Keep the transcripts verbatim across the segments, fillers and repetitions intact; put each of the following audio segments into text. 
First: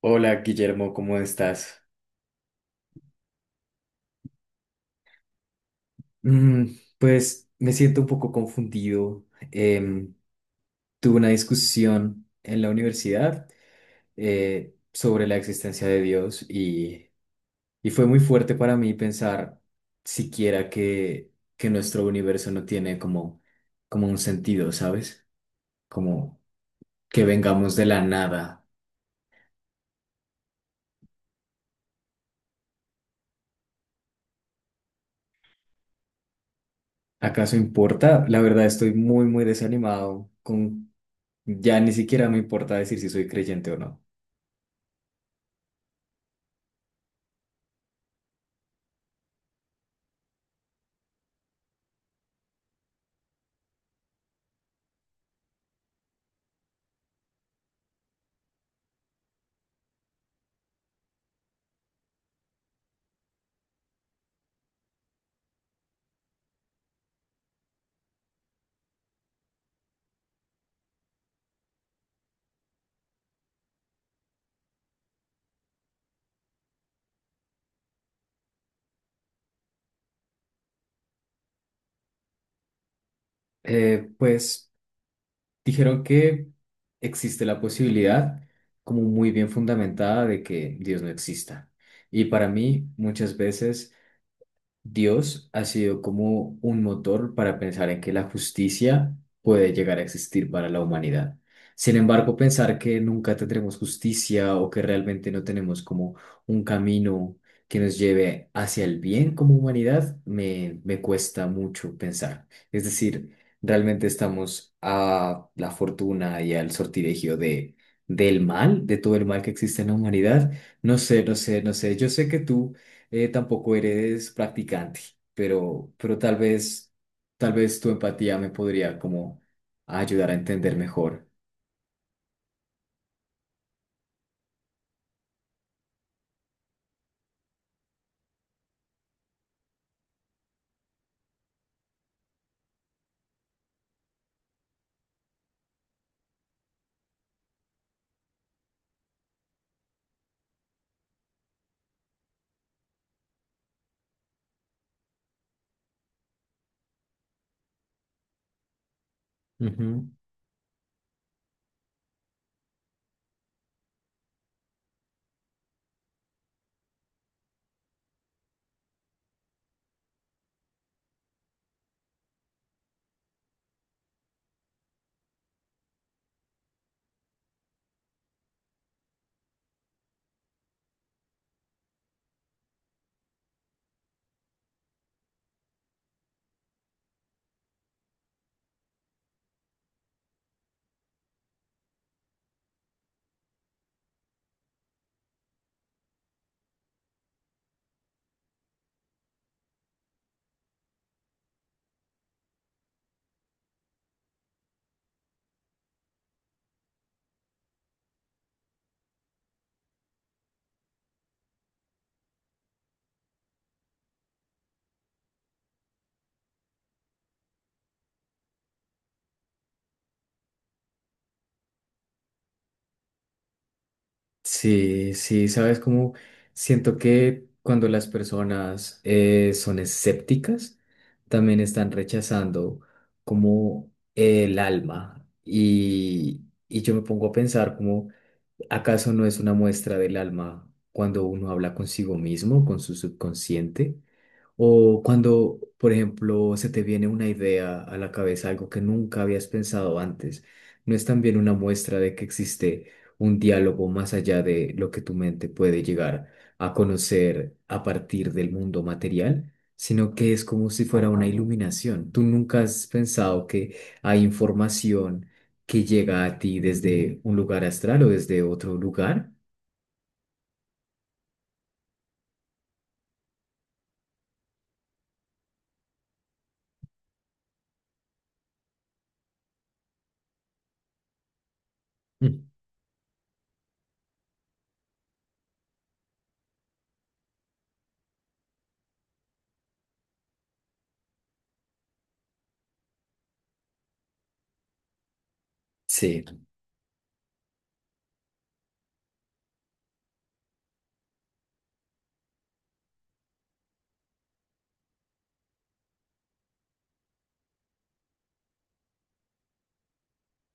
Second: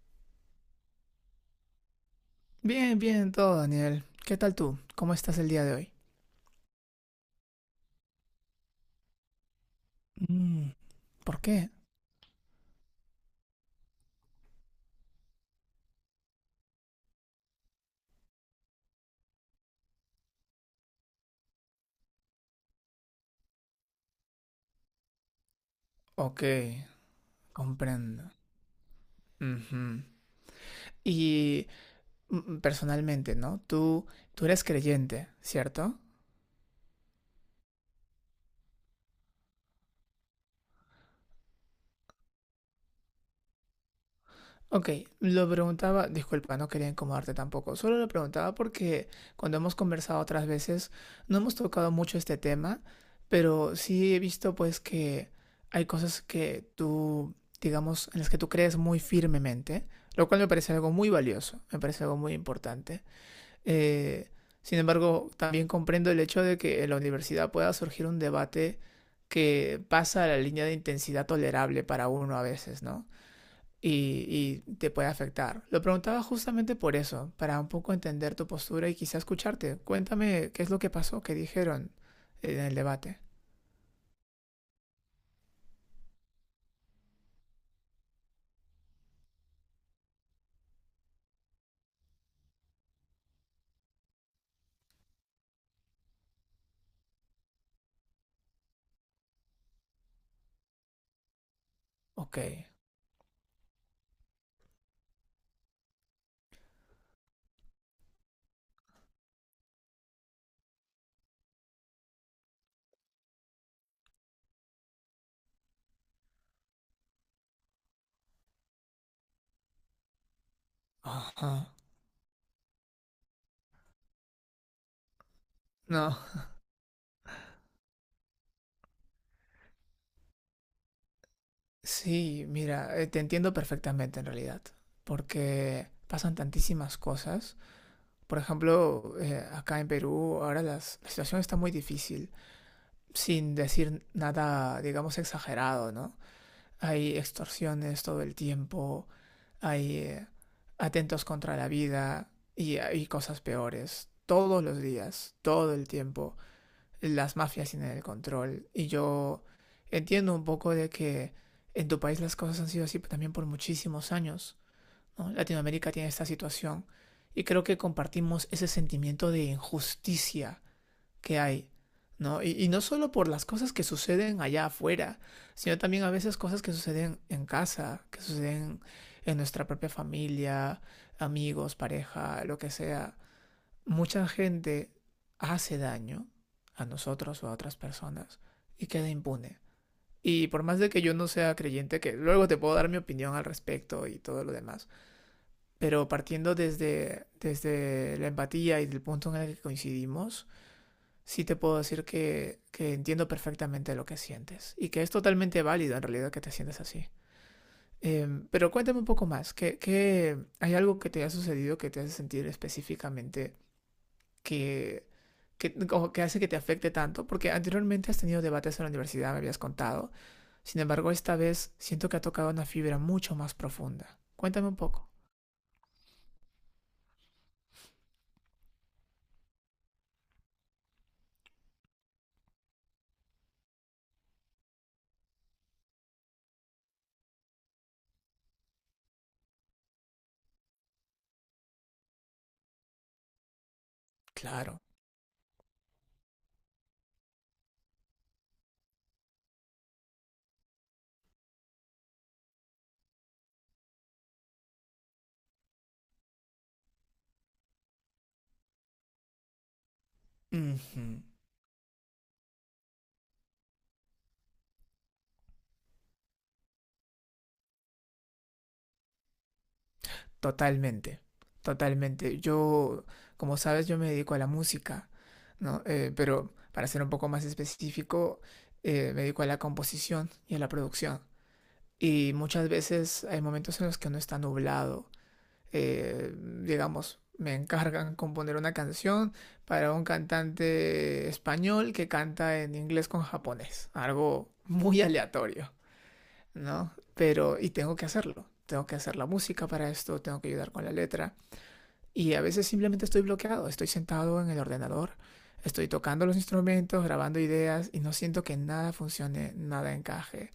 Hola Guillermo, ¿cómo estás? Bien, bien, todo, Daniel. ¿Qué tal tú? ¿Cómo estás el día de hoy? Mm, pues me siento un poco confundido. Em, Mm, Tuve una ¿por qué? discusión en la universidad eh, sobre la existencia de Dios y, y fue muy fuerte para mí pensar siquiera que, que nuestro universo no tiene como, como un sentido, ¿sabes? Como Ok, que vengamos de la comprendo. nada. Ujú. Y mm, personalmente, ¿no? Tú, tú eres creyente, ¿cierto? ¿Acaso importa? La verdad estoy muy, muy desanimado con... Ya ni siquiera me importa decir si soy creyente o no. Ok, lo preguntaba, disculpa, no quería incomodarte tampoco, solo lo preguntaba porque cuando hemos conversado otras veces no hemos tocado mucho este tema, pero sí he visto pues que hay cosas que tú, digamos, en las que tú crees muy firmemente, lo cual me parece algo muy valioso, me parece algo muy importante. Eh, Sin embargo, también comprendo el hecho de que en la universidad pueda surgir un debate que pasa a la línea de intensidad tolerable para uno a veces, ¿no? y, y te puede afectar. Lo preguntaba justamente por eso, para un poco entender tu postura y quizá escucharte. Cuéntame qué es lo que pasó, qué dijeron en el debate. Eh, pues dijeron que existe la posibilidad, como muy bien fundamentada, de que Dios no exista. Y para mí, muchas veces Dios ha sido como un motor para pensar en que la justicia puede llegar a existir para la humanidad. Sin embargo, Ok. pensar que nunca tendremos justicia o que realmente no tenemos como un camino que nos lleve hacia el bien como humanidad, me, me cuesta mucho pensar. Es decir, realmente estamos a la fortuna y al sortilegio de, del mal, de todo el mal que existe en la humanidad. No sé, no Ajá. sé, no sé. Yo sé que tú eh, tampoco eres practicante, pero, pero No. tal vez, tal vez tu empatía me podría como ayudar a entender mejor. Sí, mira, eh, te entiendo perfectamente en realidad, porque pasan tantísimas cosas. Por ejemplo, eh, acá en Perú ahora las- la situación está muy difícil, sin decir nada, digamos, exagerado, ¿no? Hay extorsiones todo el tiempo. Hay eh, atentos contra la vida y hay cosas peores. Todos los días, todo el tiempo, las mafias tienen el control. Y yo Ujú. entiendo un poco de que en tu país las cosas han sido así también por muchísimos años, ¿no? Latinoamérica tiene esta situación. Y creo que compartimos ese sentimiento de injusticia que hay, ¿no? Y, y no solo por las cosas que suceden allá afuera, sino también a veces cosas que suceden en casa, que suceden en nuestra propia familia, amigos, pareja, lo que sea. Mucha gente hace daño a nosotros o a otras personas y queda impune. Y por más de que yo no sea creyente, que luego te puedo dar mi opinión al respecto y todo lo demás, pero partiendo desde, desde la empatía y del punto en el que coincidimos, sí te puedo decir que, que entiendo perfectamente lo que sientes y que es totalmente válido en realidad que te sientes así. Eh, pero cuéntame un poco más, ¿qué, qué- hay algo que te ha sucedido que te hace sentir específicamente que, que, o que hace que te afecte tanto? Porque anteriormente has tenido debates en la universidad, me habías contado. Sin embargo, esta vez siento que ha tocado una fibra mucho más profunda. Cuéntame un poco. Sí, sí, sabes cómo siento que cuando las personas eh, son escépticas, también están rechazando como el alma. Y, y yo me pongo a pensar como, ¿acaso no es una muestra del alma cuando uno habla consigo mismo, con su subconsciente? Claro. O cuando, por ejemplo, se te viene una idea a la cabeza, algo que nunca habías pensado antes, ¿no es también una muestra de que existe un diálogo más allá de lo que tu mente puede llegar a conocer a partir del mundo material? Sino que es como si fuera Ujú. una iluminación. Tú nunca has pensado que hay información que llega a ti desde un lugar astral o desde otro lugar. Totalmente, totalmente. Yo, como sabes, yo me dedico a la música, ¿no? Eh, pero para ser un poco más específico, eh, me dedico a la composición y a la producción. Y Mm, muchas veces hay momentos en los que no está nublado. Eh, digamos, me encargan componer una canción para un cantante español que canta en inglés con japonés. Algo muy aleatorio, sí, ¿no? Pero, y tengo que hacerlo. Tengo que hacer la música para esto, tengo que ayudar con la letra. Y a veces simplemente estoy bloqueado, estoy sentado en el ordenador, estoy tocando los instrumentos, grabando ideas y no siento que nada funcione, nada encaje.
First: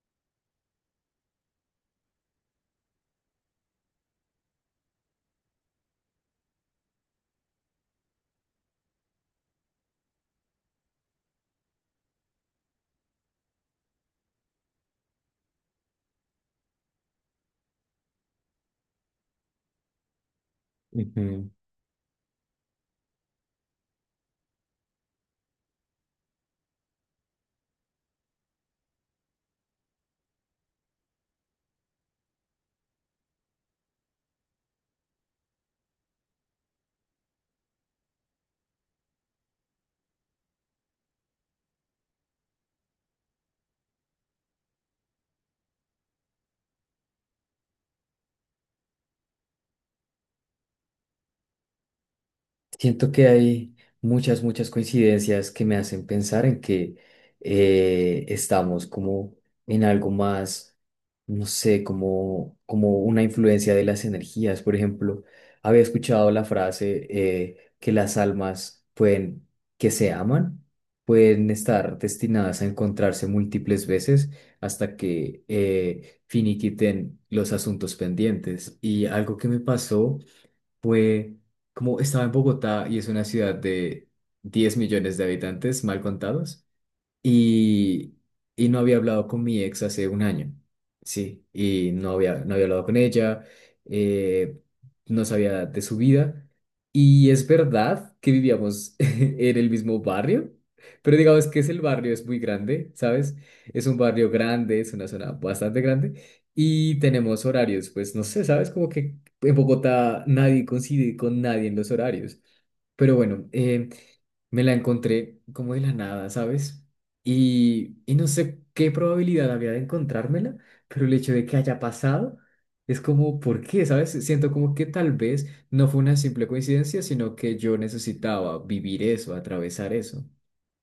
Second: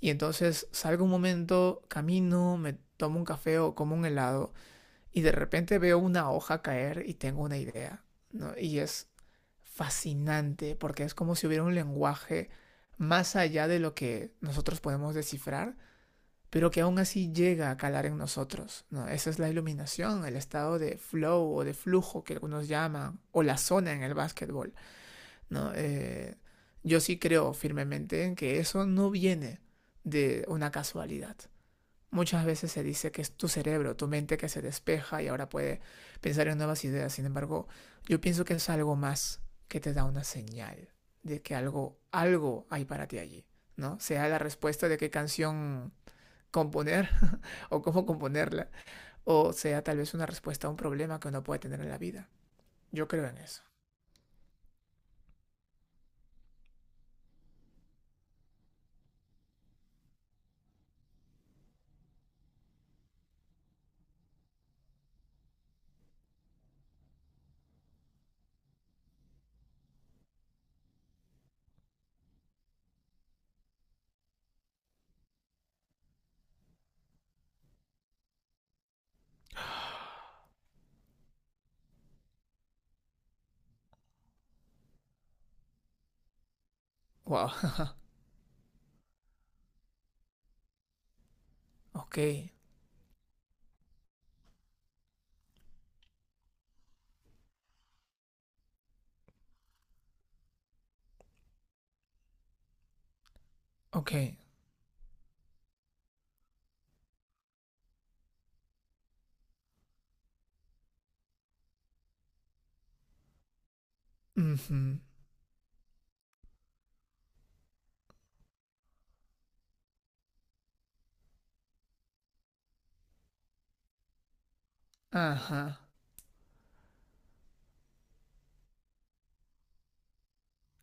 Y entonces salgo un momento, camino, me tomo un café o como un helado y de repente veo una hoja caer y tengo una idea, ¿no? Y es fascinante porque es como si hubiera un lenguaje más allá de lo que nosotros podemos descifrar pero que aún así llega a calar en nosotros, ¿no? Esa es la iluminación, el estado de ujú. flow o de flujo que algunos llaman, o la zona en el básquetbol, ¿no? Eh, yo sí creo firmemente en que eso no viene de una casualidad. Muchas veces se dice que es tu cerebro, tu mente que se despeja y ahora puede pensar en nuevas ideas. Sin embargo, yo pienso que es algo más que te da una señal de que algo, algo hay para ti allí, ¿no? Sea la respuesta de qué canción componer o cómo componerla, o sea tal vez una respuesta a un problema que uno puede tener en la vida. Yo Siento que creo en eso. hay muchas, muchas coincidencias que me hacen pensar en que eh, estamos como en algo más, no sé, como, como una influencia de las energías. Por ejemplo, había escuchado la frase eh, que las almas pueden, que se aman, pueden estar destinadas a encontrarse múltiples veces hasta que eh, finiquiten los asuntos pendientes. Y algo que me pasó fue como estaba en Bogotá y es una ciudad de diez millones de habitantes, mal contados, Wow. y, y no había hablado con mi ex hace un año, sí, y no Ok, había, no había hablado con ella, eh, no sabía de su vida, y es verdad que vivíamos en el mismo barrio, pero digamos que es el barrio, es muy grande, ¿sabes? Es un ok. barrio grande, es una zona bastante grande, y tenemos horarios, pues no sé, ¿sabes? Como que en Bogotá nadie coincide con nadie en los horarios, pero bueno, eh, me la Ujú. encontré como de la nada, ¿sabes? Y, y no sé qué probabilidad había de encontrármela, pero el hecho de que haya pasado es como, ¿por qué? ¿Sabes? Siento como que tal vez no Ajá, fue una simple coincidencia, sino que yo necesitaba vivir eso, atravesar eso.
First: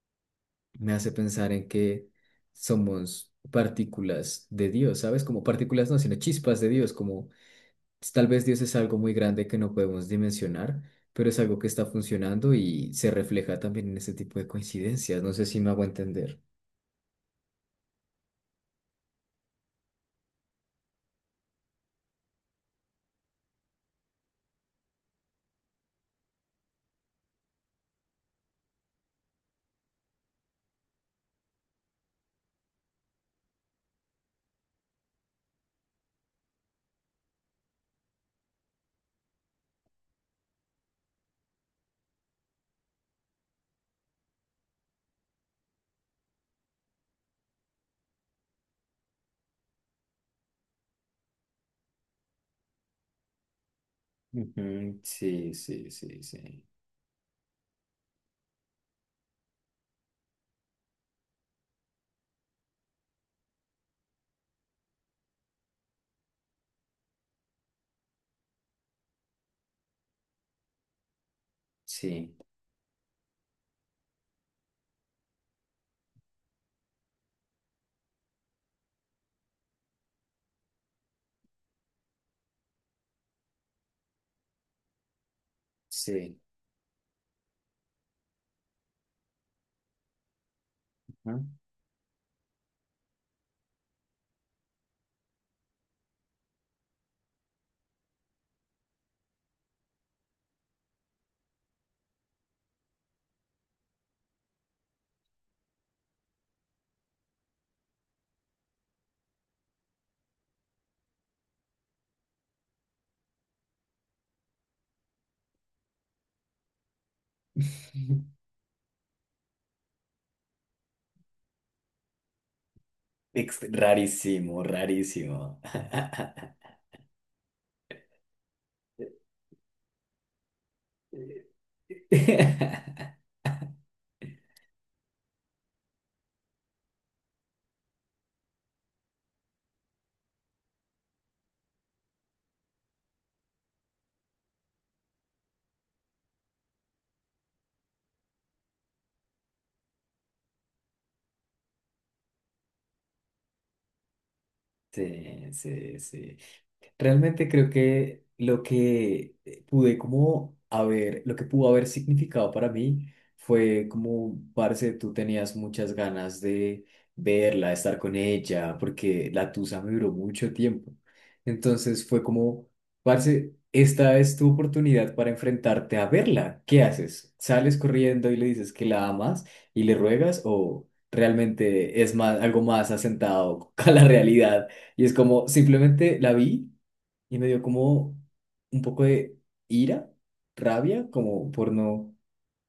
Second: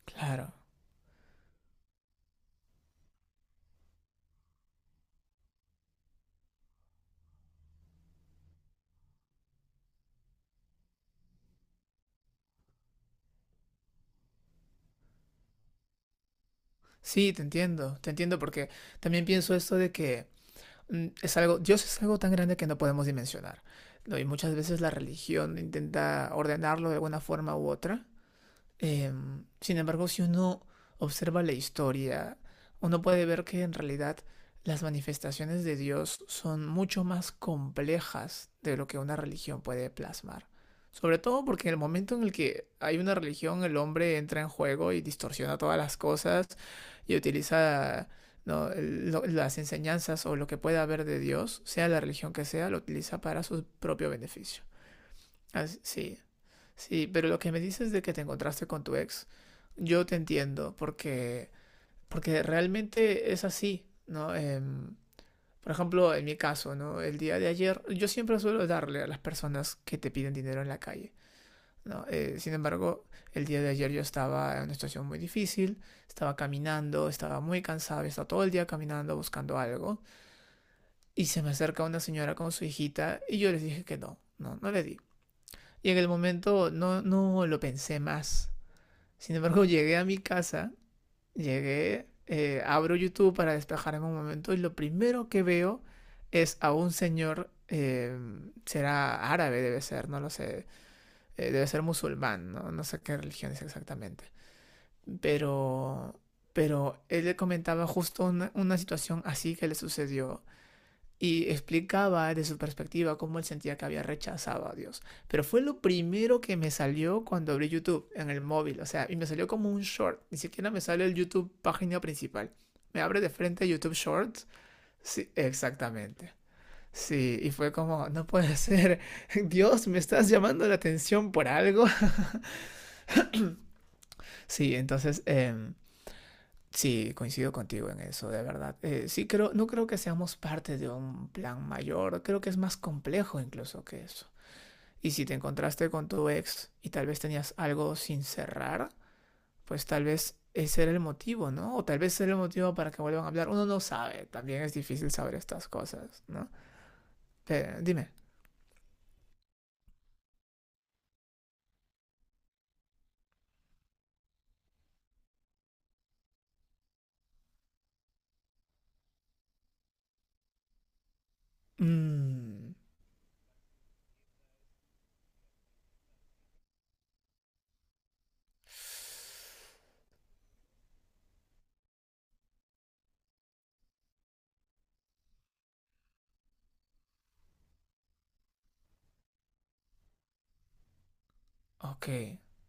claro. Me hace pensar en que somos partículas de Dios, ¿sabes? Como partículas no, sino chispas de Dios, como tal vez Dios es algo muy grande que no podemos dimensionar, pero es algo que está funcionando y se refleja también en ese tipo de coincidencias. No sé si me hago entender. Sí, te entiendo, te entiendo porque también pienso esto de que mm, es algo, Dios es algo tan grande que no podemos dimensionar, ¿no? Y muchas veces la religión intenta ordenarlo de alguna forma u otra. Em, sin embargo, si uno observa la historia, uno puede ver que en realidad las manifestaciones de Dios son mucho más complejas de lo que una religión puede plasmar. Sobre todo porque en el momento en el que hay una religión, el hombre entra en juego y distorsiona todas las cosas y utiliza, ¿no?, lo- las enseñanzas o lo que pueda haber de Dios, sea la religión que sea, lo utiliza para su propio beneficio. Ujú, sí, Así, sí, sí, sí, sí. pero lo que me dices de que te encontraste con tu ex, yo te entiendo, porque, porque realmente es así, ¿no? Em, por ejemplo, en mi caso, ¿no? El día de ayer, yo siempre suelo darle a las personas que te piden dinero en la calle, ¿no? sí, Eh, sí, Sin embargo, el día de ayer yo estaba en una situación muy difícil, estaba caminando, estaba muy cansado, estaba todo el día caminando buscando algo, y se me acerca una señora con su hijita, y yo les dije que no, no, no le di. Y en el sí. momento no, no lo pensé más. Sin embargo, llegué a mi casa, Ujú. llegué, eh, abro YouTube para despejarme un momento y lo primero que veo es a un señor, eh, será árabe, debe ser, no lo sé, eh, debe ser musulmán, ¿no? No sé qué religión es exactamente. Pero, pero él le comentaba justo una, una situación así que le sucedió y explicaba desde su perspectiva cómo él sentía que había rechazado a Dios. Pero fue lo primero que me salió cuando abrí YouTube en el móvil, o sea, y me salió como un short, ni siquiera me sale el YouTube página principal. Me abre de Ex- frente YouTube Shorts. Rarísimo, Sí, rarísimo. exactamente. Sí, y fue como, no puede ser, Dios, me estás llamando la atención por algo. Sí, entonces, eh, sí, coincido contigo en eso, de verdad. Eh, sí, creo, no creo que seamos parte de un plan mayor, creo que es más complejo incluso que eso. Y si te encontraste con tu ex y tal vez tenías algo sin cerrar, pues tal vez ese era el motivo, ¿no? O tal vez ese era el motivo para que vuelvan a hablar. Uno no sabe, también es difícil saber Sí, estas sí, cosas, sí. ¿no? Realmente creo Pero, dime. que lo que pude como haber, lo que pudo haber significado para mí fue como, parce, tú tenías muchas ganas de verla, de estar con ella, porque la tusa me duró mucho tiempo. Entonces fue como, Mm. parce, esta es tu oportunidad para enfrentarte a verla. ¿Qué haces? ¿Sales corriendo y le dices que la amas y le ruegas o realmente es más, algo más asentado a la realidad? Y es como, simplemente la vi. Y me dio como un poco de ira, rabia, como por Ok. no,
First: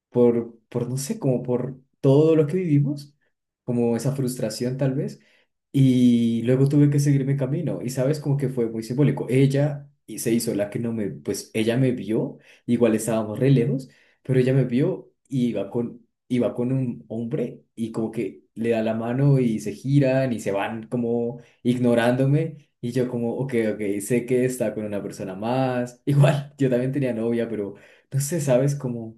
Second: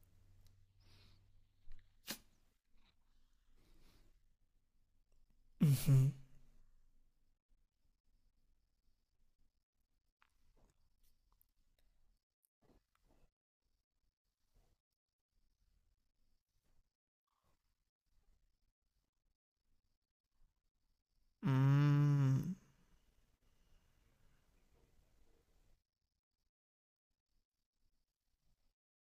por, por no sé, como por todo lo que vivimos, como esa frustración tal vez. Ujú. Y luego tuve que seguir mi camino y sabes como que fue muy simbólico. Ella y se hizo la que no me, pues ella me vio, igual estábamos re lejos, pero ella me vio y iba con, iba con un hombre y como que le da la mano y se giran y se van como Mm. ignorándome y yo como, ok, ok, sé que está con una persona más. Igual, yo también tenía novia, pero no sé, sabes como...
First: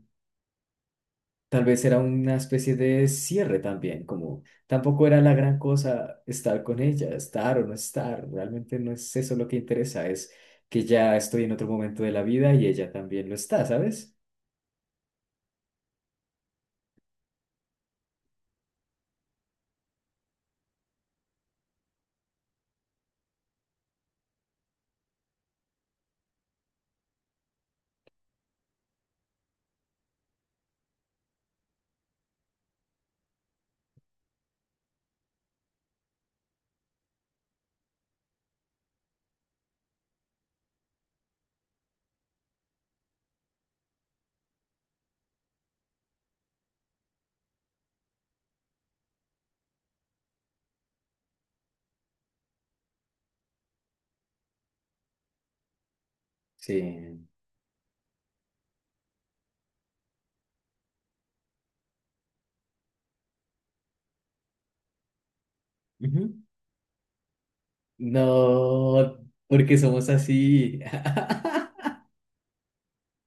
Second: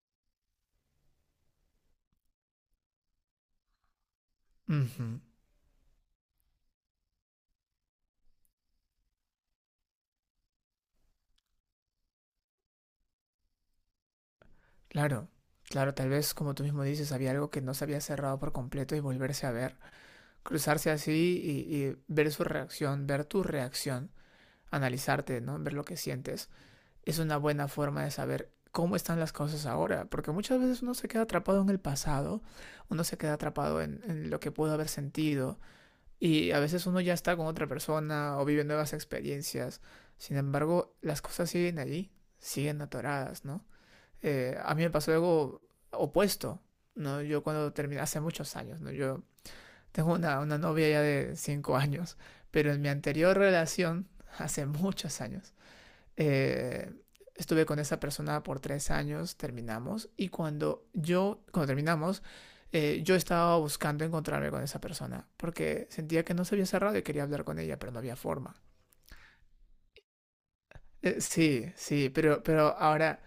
Tal vez era una especie de cierre también, como tampoco era Ujú. la gran cosa estar con ella, estar o no estar, realmente no es eso lo que interesa, es que ya estoy en otro momento de la vida y ella también lo está, ¿sabes? Claro. Claro, tal vez como tú mismo dices, había algo que no se había cerrado por completo y volverse a ver, cruzarse así y, y ver su reacción, ver tu reacción, analizarte, ¿no? Ver lo que sientes es una buena forma de saber cómo están las cosas ahora, porque muchas veces uno se queda atrapado en el pasado, uno se queda atrapado en, en, lo que pudo haber sentido, y a veces uno ya está con otra persona o vive nuevas experiencias, sin embargo, las cosas siguen allí, siguen atoradas, ¿no? Eh, a mí me pasó algo opuesto, ¿no? Yo cuando terminé, hace muchos años, ¿no? Yo tengo una, una novia ya de cinco años, pero en mi anterior relación, hace muchos años, Sí. eh, estuve con esa persona por tres años, terminamos, y cuando yo, cuando terminamos, eh, yo estaba buscando encontrarme con esa persona, porque sentía que Ujú. no se había cerrado y quería hablar con ella, pero no había forma. No, porque somos así. Eh, sí, sí, pero, pero ahora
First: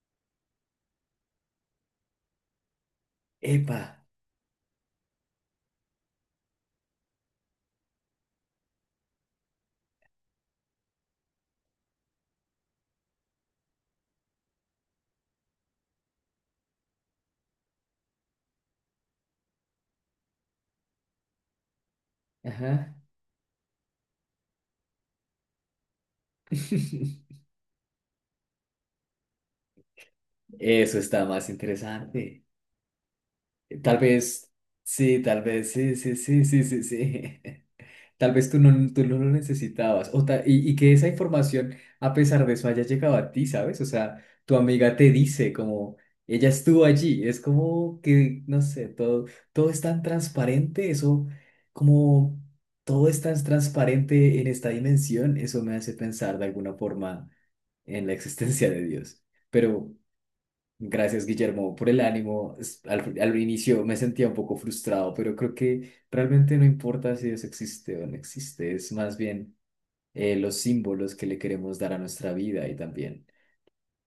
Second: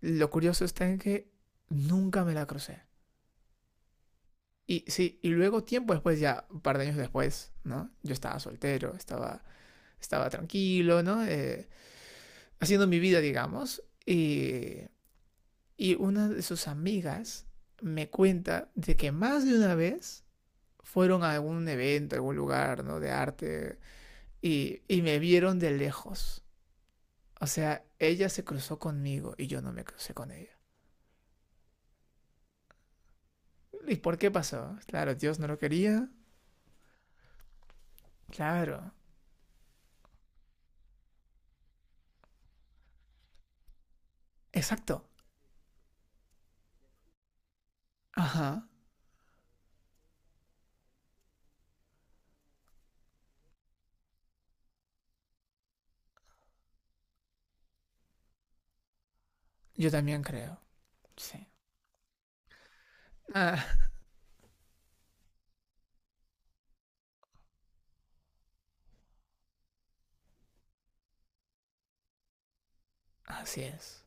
lo curioso está en que nunca me la crucé. Epa, Y sí, y luego tiempo después, ya un par de años después, ¿no? Yo estaba soltero, estaba, estaba tranquilo, ¿no? Eh, haciendo mi vida, digamos, y Y una de sus amigas me cuenta de que más de una vez fueron a algún evento, a algún lugar, ajá. ¿no? De arte y, y me vieron de lejos. O sea, ella se cruzó conmigo y yo no me crucé con ella. Eso está más interesante. ¿Y Tal por qué vez, pasó? Claro, sí, Dios tal no lo vez, sí, quería. sí, sí, sí, sí, sí. Tal vez tú no, Claro. tú no lo necesitabas. O ta- y, y que esa información, a pesar de eso, haya llegado a ti, ¿sabes? O sea, tu amiga Exacto. te dice como, ella estuvo allí. Es como que, no Ajá. sé, todo, todo es tan transparente. Eso, como, todo es tan transparente en esta dimensión. Eso me hace pensar de alguna forma en la existencia de Dios. Yo Pero también creo. gracias, Sí. Guillermo, por el ánimo. Es- Al, al Ah, inicio me sentía un poco frustrado, pero creo que realmente no importa si eso existe o no existe, es más bien eh, los símbolos que le queremos dar a nuestra vida y también. así es.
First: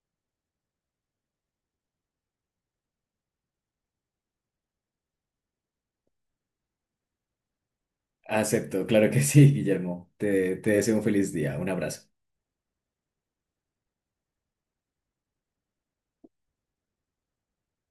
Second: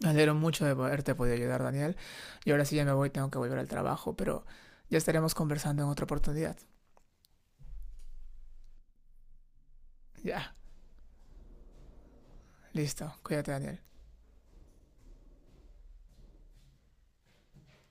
Me alegro mucho de poderte poder ayudar, Daniel. Y ahora sí ya me voy, tengo que volver al trabajo, pero ya estaremos conversando en otra oportunidad. Acepto, claro que sí, Guillermo. Ya. Te, te deseo un feliz día. Un abrazo. Listo, cuídate, Daniel.